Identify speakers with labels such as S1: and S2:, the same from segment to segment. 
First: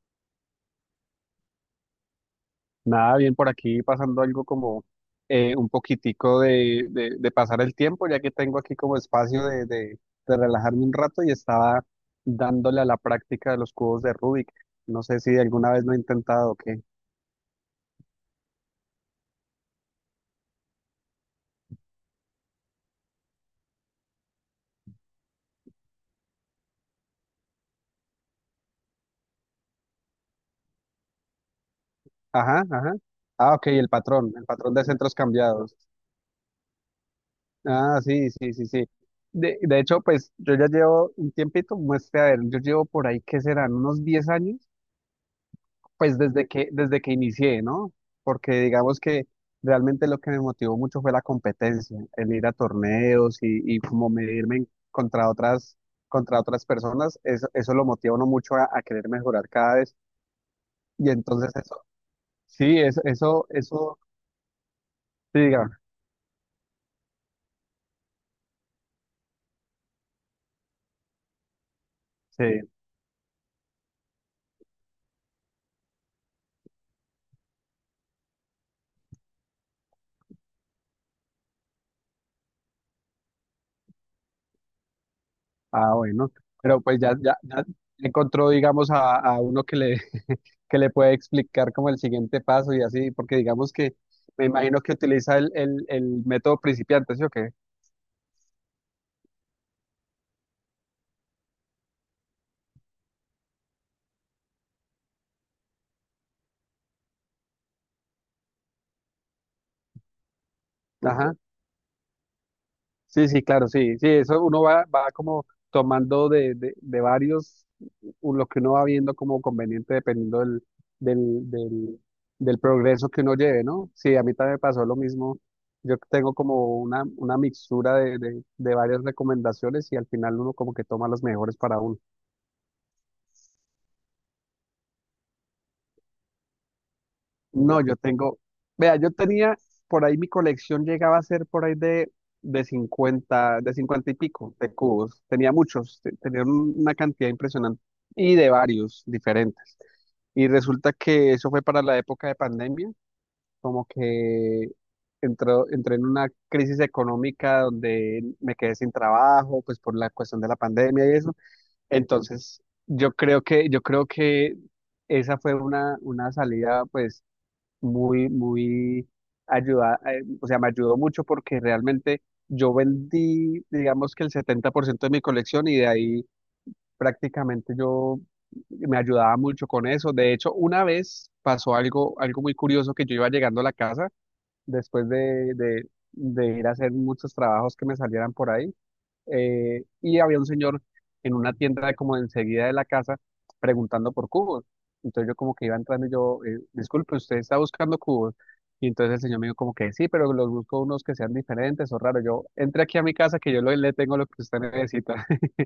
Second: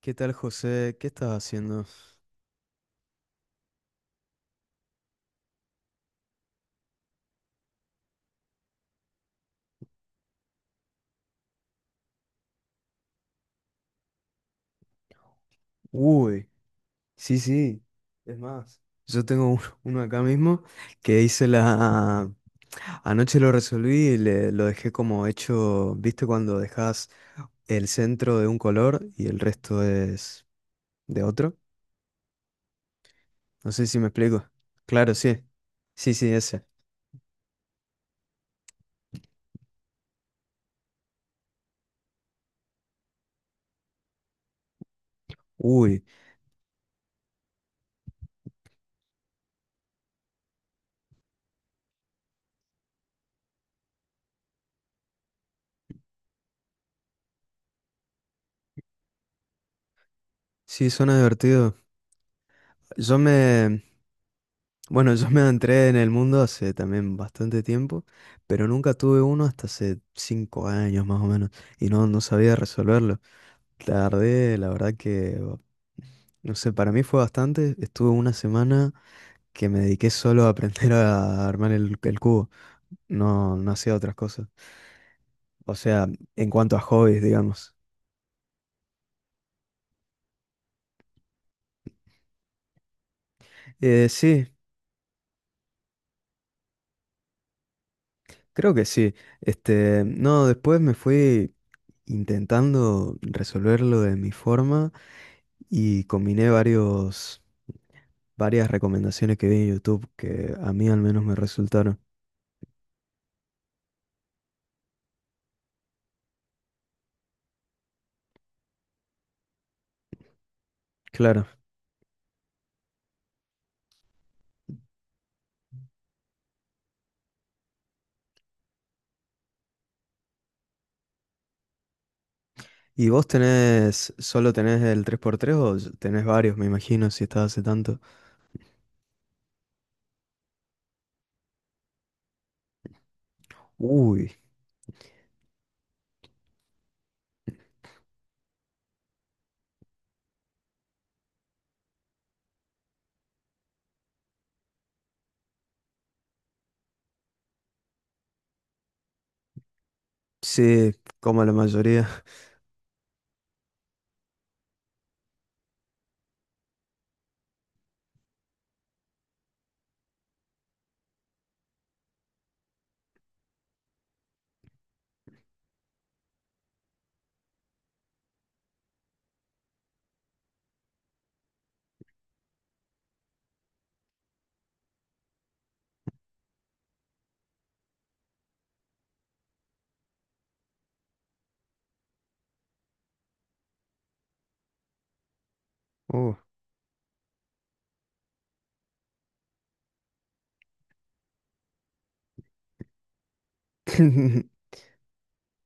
S1: ¿Qué tal, José? ¿Qué estás haciendo?
S2: Nada, bien por aquí pasando algo como un poquitico de pasar el tiempo, ya que tengo aquí como espacio de relajarme un rato y estaba dándole a la práctica de los cubos de Rubik. No sé si alguna vez lo he
S1: Uy,
S2: intentado o qué.
S1: sí, sí. Es más, yo tengo uno acá mismo que hice la. Anoche lo resolví y lo dejé como hecho. ¿Viste cuando dejas el centro de un color y el resto es de otro?
S2: Ajá, ajá. Ah, ok,
S1: No sé
S2: el
S1: si me
S2: patrón, el
S1: explico.
S2: patrón de
S1: Claro,
S2: centros
S1: sí.
S2: cambiados.
S1: Sí, sí, ese.
S2: Ah, sí, sí, sí, sí. De hecho, pues yo ya llevo un tiempito, muestre, a ver, yo llevo por ahí, ¿qué serán? Unos 10 años.
S1: Uy,
S2: Pues desde que inicié, ¿no? Porque digamos que realmente lo que me motivó mucho fue la competencia, el ir a torneos y como contra otras personas, eso lo motiva a uno mucho a querer mejorar cada vez.
S1: sí,
S2: Y
S1: suena
S2: entonces
S1: divertido.
S2: eso, sí, eso,
S1: Yo
S2: eso,
S1: me...
S2: eso,
S1: Bueno, yo
S2: sí,
S1: me
S2: diga,
S1: entré en el mundo hace también bastante tiempo, pero nunca tuve uno hasta hace 5 años más o menos, y no
S2: sí,
S1: sabía resolverlo. Tardé, la verdad que, no sé, para mí fue bastante. Estuve una semana que me dediqué solo a aprender a armar el cubo. No, no hacía otras cosas. O
S2: ah,
S1: sea,
S2: bueno,
S1: en cuanto a
S2: pero pues ya,
S1: hobbies,
S2: ya, ya
S1: digamos.
S2: encontró, digamos, a uno que le, que le puede explicar como el siguiente paso y así, porque digamos que me
S1: Sí,
S2: imagino que utiliza el método principiante, ¿sí o qué?
S1: creo que sí. Este, no, después me fui intentando resolverlo de mi forma. Y combiné varias recomendaciones que vi en YouTube que a mí al menos
S2: Ajá,
S1: me resultaron.
S2: sí, sí, claro, sí, sí, eso uno va como tomando de varios lo que uno va viendo como conveniente dependiendo
S1: Claro.
S2: del, del, del progreso que uno lleve, ¿no? Sí, a mí también me pasó lo mismo, yo tengo como una mixtura de varias recomendaciones y al final uno como que toma las mejores para uno.
S1: ¿Y solo tenés el 3x3 o tenés varios, me imagino, si estás hace
S2: No, yo
S1: tanto?
S2: tengo, vea, yo tenía, por ahí mi colección llegaba a ser por ahí de cincuenta y
S1: Uy,
S2: pico de cubos. Tenía muchos, tenía una cantidad impresionante y de varios diferentes. Y resulta que eso fue para la época de pandemia, como que entré en una crisis económica donde me quedé sin trabajo, pues por la cuestión de la
S1: sí,
S2: pandemia y eso.
S1: como la mayoría.
S2: Entonces, yo creo que esa fue una salida, pues muy, muy ayuda, o sea, me ayudó mucho porque realmente yo vendí, digamos que el 70% de mi colección y de ahí prácticamente yo me ayudaba mucho con eso. De hecho, una vez pasó algo muy curioso que yo iba llegando a la casa después de ir a hacer muchos trabajos que me salieran por ahí y había un señor en una tienda de como de enseguida de la casa preguntando por cubos. Entonces yo como que iba entrando y
S1: Uh.
S2: yo, disculpe, usted está buscando cubos. Y entonces el señor me dijo como que sí, pero los busco unos que sean diferentes o raros. Yo entré aquí a mi casa que yo le tengo lo que usted necesita.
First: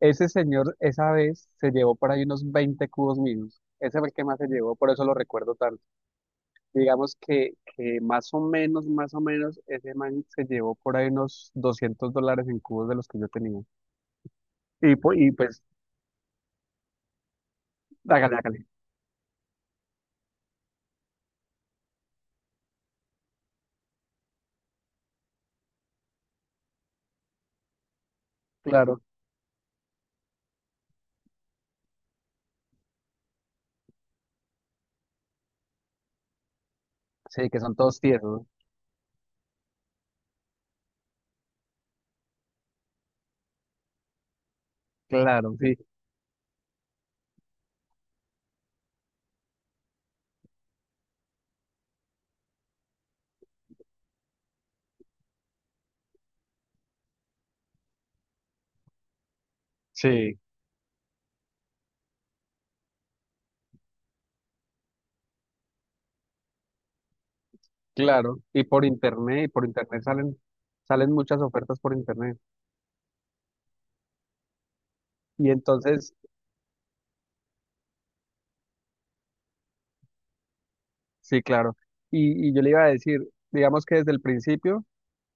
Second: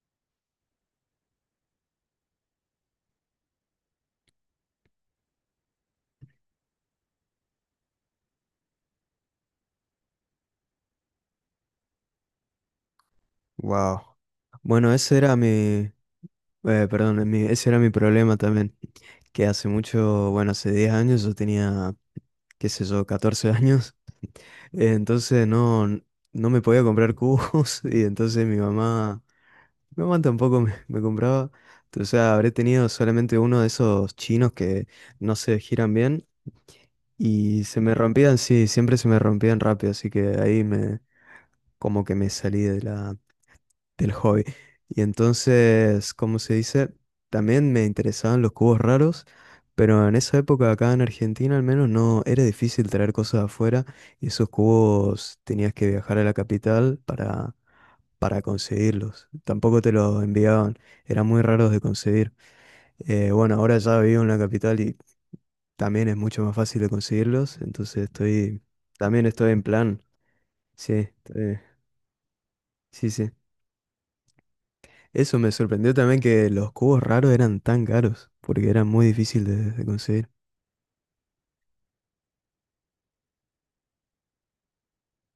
S2: Ese señor esa vez se llevó por ahí unos 20 cubos míos. Ese fue el que más se llevó, por eso lo recuerdo tanto. Digamos que más o menos, ese man se llevó por ahí unos $200 en cubos de los que yo tenía.
S1: Wow. Bueno,
S2: Y, pu- y pues,
S1: perdón, ese era mi problema
S2: hágale, hágale.
S1: también, que hace mucho, bueno, hace 10 años yo tenía, qué sé yo, 14 años. Entonces no me podía comprar cubos y entonces mi
S2: Claro,
S1: mamá, mi mamá tampoco me compraba. O sea, habré tenido solamente uno de esos chinos que no se giran bien
S2: sí, que
S1: y
S2: son
S1: se me
S2: todos
S1: rompían,
S2: tiesos.
S1: sí, siempre se me rompían rápido, así que como que me salí de del hobby. Y
S2: Claro, sí,
S1: entonces, ¿como se dice? También me interesaban los cubos raros, pero en esa época acá en Argentina al menos no era difícil traer cosas de afuera, y esos cubos tenías que viajar a la capital para conseguirlos. Tampoco te los
S2: sí,
S1: enviaban, eran muy raros de conseguir. Bueno, ahora ya vivo en la capital y también es mucho más fácil de conseguirlos, entonces
S2: claro.
S1: también
S2: Y
S1: estoy en
S2: por
S1: plan.
S2: internet
S1: Sí,
S2: salen muchas ofertas por internet.
S1: sí, sí. Eso
S2: Y
S1: me sorprendió
S2: entonces,
S1: también que los cubos raros eran tan caros, porque eran muy difíciles de conseguir.
S2: sí, claro. Y yo le iba a decir, digamos que desde el principio,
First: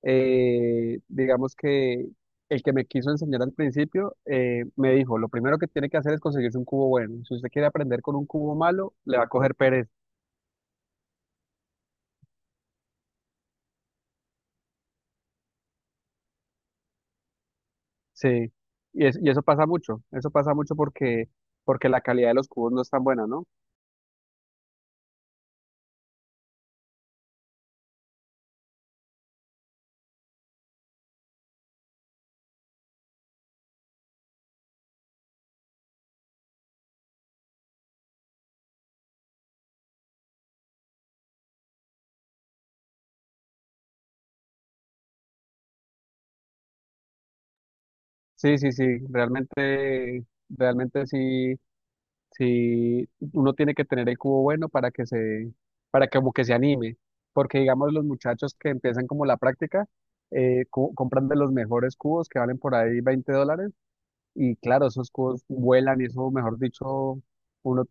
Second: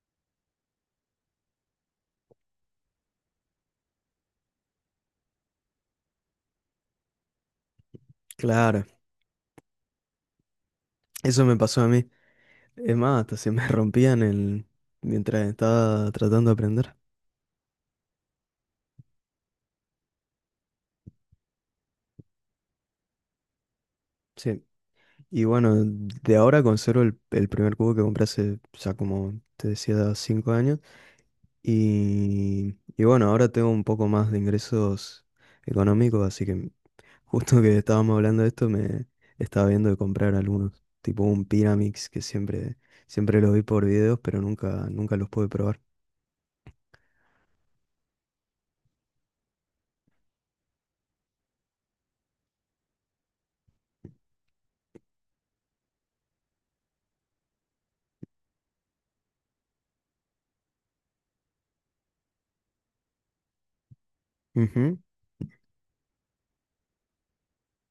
S2: digamos que el que me quiso enseñar al principio, me dijo, lo primero que tiene que hacer es conseguirse un cubo bueno. Si usted quiere aprender con un cubo
S1: Claro,
S2: malo, le va a coger pereza.
S1: eso me pasó a mí. Es más, hasta se me rompían el, mientras estaba tratando de aprender.
S2: Sí, y eso pasa mucho porque la calidad de los cubos no es tan buena, ¿no?
S1: Sí. Y bueno, de ahora conservo el primer cubo que compré hace, ya como te decía, 5 años. Y bueno, ahora tengo un poco más de ingresos económicos, así que justo que estábamos hablando de esto, me estaba viendo de comprar algunos, tipo un Pyramix que siempre, siempre los vi por videos, pero nunca, nunca los pude probar.
S2: Sí, sí, sí, realmente, realmente sí, sí, uno tiene que tener el cubo bueno para que como que se anime, porque digamos los muchachos que empiezan como la práctica, compran de los mejores cubos que valen por ahí $20, y claro,
S1: Ujú.
S2: esos cubos vuelan y eso, mejor dicho, uno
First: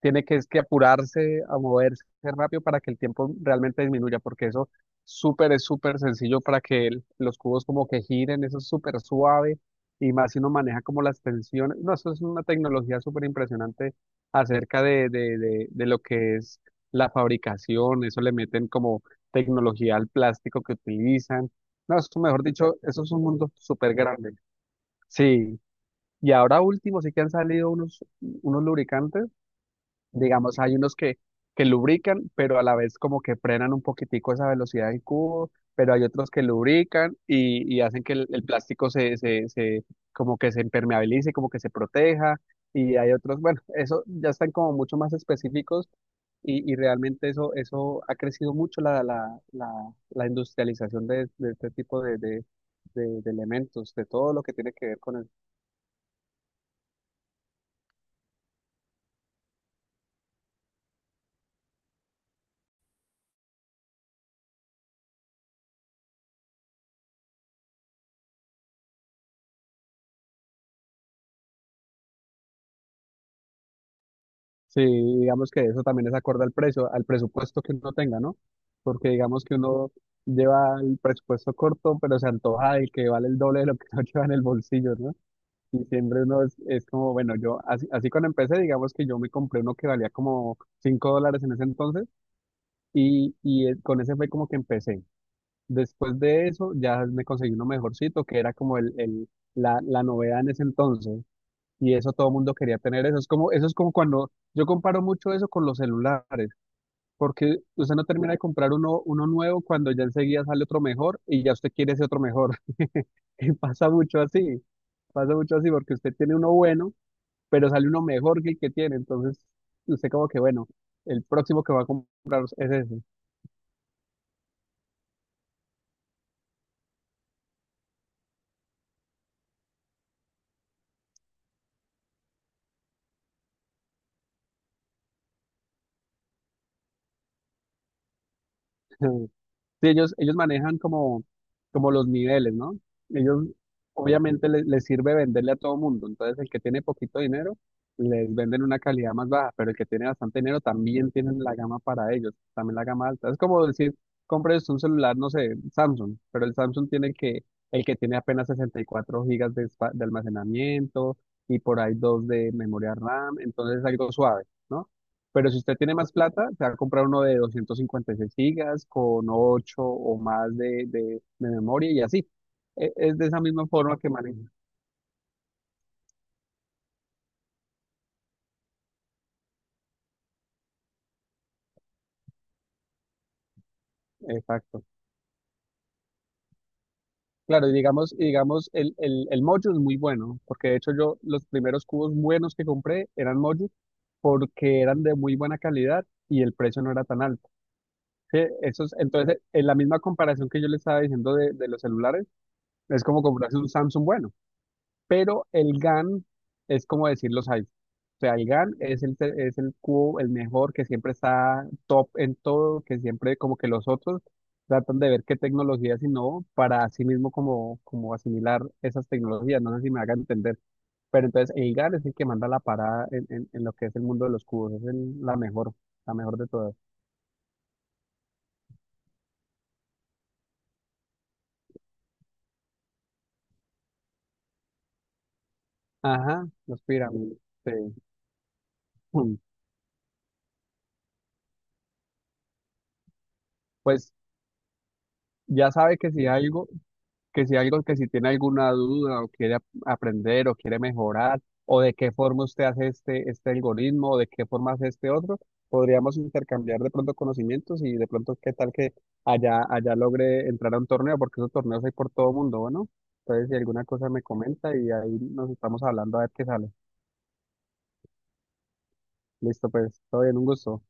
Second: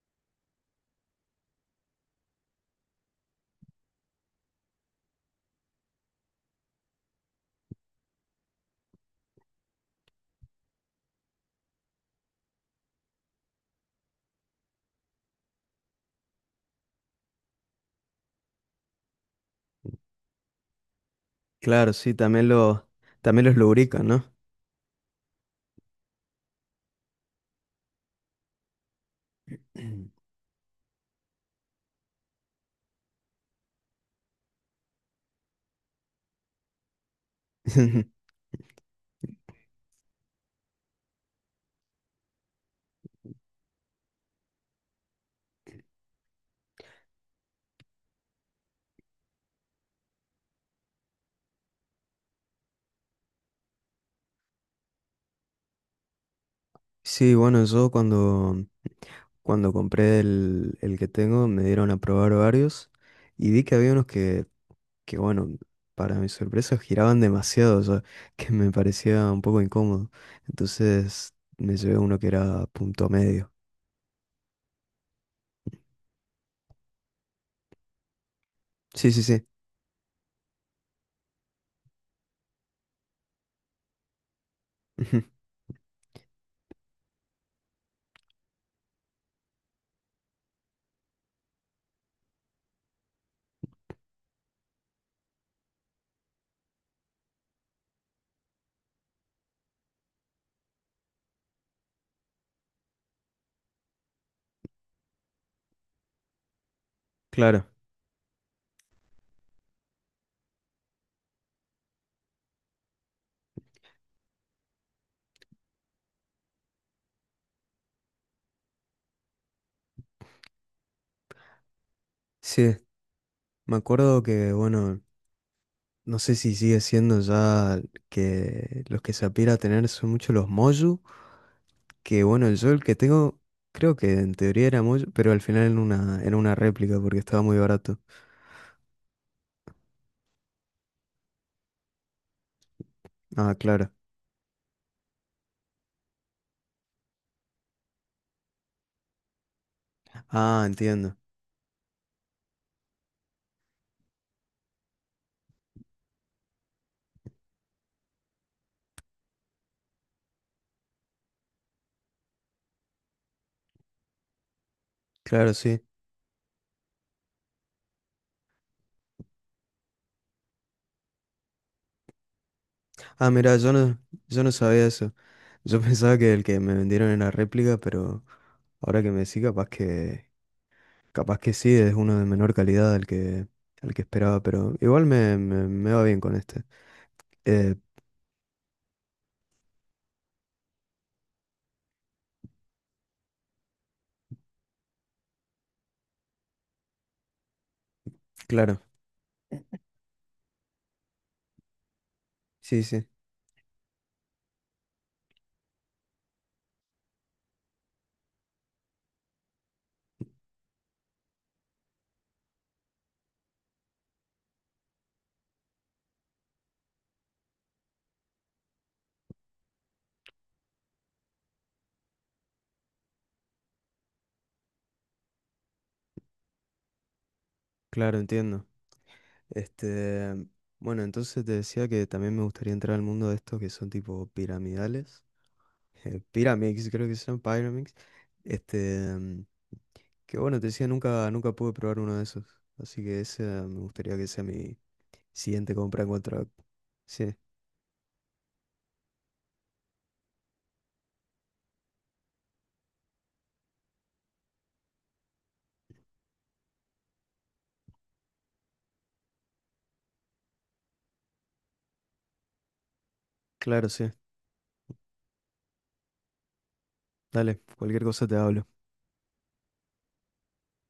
S2: tiene que, es que apurarse a moverse rápido para que el tiempo realmente disminuya, porque eso súper es súper sencillo para que los cubos como que giren, eso es súper suave y más si uno maneja como las tensiones. No, eso es una tecnología súper impresionante acerca de lo que es la fabricación, eso le meten como tecnología al plástico que utilizan.
S1: Claro,
S2: No,
S1: sí,
S2: eso, mejor
S1: también
S2: dicho,
S1: los,
S2: eso es un
S1: también
S2: mundo
S1: los
S2: súper
S1: lubrican, ¿no?
S2: grande. Sí, y ahora último sí que han salido unos lubricantes. Digamos, hay unos que lubrican, pero a la vez como que frenan un poquitico esa velocidad del cubo, pero hay otros que lubrican y hacen que el plástico como que se impermeabilice, como que se proteja, y hay otros, bueno, eso ya están como mucho más específicos y realmente eso, eso ha crecido mucho la industrialización de este tipo de elementos, de todo lo que tiene que ver con el.
S1: Sí, bueno, yo cuando compré el que tengo me dieron a probar varios y vi que había unos que bueno, para mi sorpresa giraban demasiado, o sea, que me parecía un poco incómodo. Entonces me llevé uno que era punto medio.
S2: Sí, digamos que eso también es acorde al precio, al presupuesto que uno tenga, ¿no? Porque
S1: Sí, sí,
S2: digamos
S1: sí.
S2: que uno lleva el presupuesto corto, pero se antoja del que vale el doble de lo que uno lleva en el bolsillo, ¿no?
S1: ujú.
S2: Y siempre uno es como, bueno, yo así, así cuando empecé, digamos que yo me compré uno que valía como $5 en ese entonces y con ese fue como que empecé. Después de eso ya me conseguí uno mejorcito, que era como la novedad en ese entonces. Y eso todo el mundo quería tener eso. Es como, eso es como cuando yo comparo mucho eso con los celulares, porque
S1: Claro.
S2: usted no termina de comprar uno nuevo cuando ya enseguida sale otro mejor y ya usted quiere ese otro mejor. Y pasa mucho así porque usted tiene uno bueno, pero sale uno mejor que el que tiene. Entonces, usted como que, bueno, el próximo que va a comprar es
S1: Sí,
S2: ese.
S1: me acuerdo que, bueno, no sé si sigue siendo ya que los que se aspira a tener son mucho los Moju, que bueno, yo el que tengo, creo que en teoría era Moju, pero al final era una réplica porque estaba muy barato.
S2: Sí, ellos manejan como los niveles, ¿no? Ellos
S1: Ah, claro.
S2: obviamente les, sirve venderle a todo mundo. Entonces, el que tiene poquito dinero, les venden una calidad más baja, pero el que tiene bastante dinero
S1: Ah,
S2: también
S1: entiendo.
S2: tienen la gama para ellos, también la gama alta. Es como decir, compres un celular, no sé, Samsung, pero el Samsung tiene el que tiene apenas 64 gigas de almacenamiento y por ahí dos de memoria RAM, entonces es algo suave, ¿no? Pero
S1: Claro,
S2: si usted
S1: sí.
S2: tiene más plata, se va a comprar uno de 256 gigas con 8 o más de memoria y así. Es de
S1: Ah,
S2: esa
S1: mira,
S2: misma
S1: yo
S2: forma
S1: no,
S2: que maneja.
S1: yo no sabía eso. Yo pensaba que el que me vendieron era réplica, pero ahora que me decís, capaz que sí, es uno de menor calidad al que esperaba, pero
S2: Exacto.
S1: igual me va bien con este.
S2: Claro, y
S1: Eh,
S2: digamos, y digamos el Mojo es muy bueno, porque de hecho yo los primeros cubos buenos que compré eran Mojo porque eran de muy buena calidad y el precio no era tan alto. Sí,
S1: claro,
S2: entonces, en la misma comparación que yo le estaba diciendo de los celulares,
S1: sí,
S2: es
S1: sí,
S2: como comprarse un Samsung bueno. Pero el GAN es como decir los iPhone. O sea, el GAN es el cubo, el mejor, que siempre está top en todo, que siempre como que los otros tratan de ver qué tecnologías innovó para así mismo como asimilar esas tecnologías. No sé si me hagan entender. Pero entonces el GAN es el que manda la parada en lo que es el mundo de los cubos. Es la mejor de todas.
S1: claro, entiendo. Este, bueno, entonces te decía que también me gustaría entrar al mundo de estos que son tipo piramidales.
S2: Ajá, los
S1: Pyramix, creo que se
S2: pirámides.
S1: llama
S2: Sí.
S1: Pyramix. Este,
S2: Mm.
S1: que bueno, te decía, nunca, nunca pude probar uno de esos. Así que ese me
S2: Pues
S1: gustaría que sea mi
S2: ya
S1: siguiente
S2: sabe
S1: compra en
S2: que si
S1: cuanto a-
S2: algo...
S1: Sí,
S2: que si tiene alguna duda o quiere aprender o quiere mejorar, o de qué forma usted hace este algoritmo, o de qué forma hace este otro, podríamos intercambiar de pronto conocimientos y de pronto qué tal que allá logre entrar a un torneo, porque esos torneos hay por todo mundo, ¿no? Entonces, si alguna
S1: claro,
S2: cosa
S1: sí.
S2: me comenta y ahí nos estamos hablando a ver qué sale.
S1: Dale, cualquier cosa te hablo.
S2: Listo, pues, todo bien, un gusto.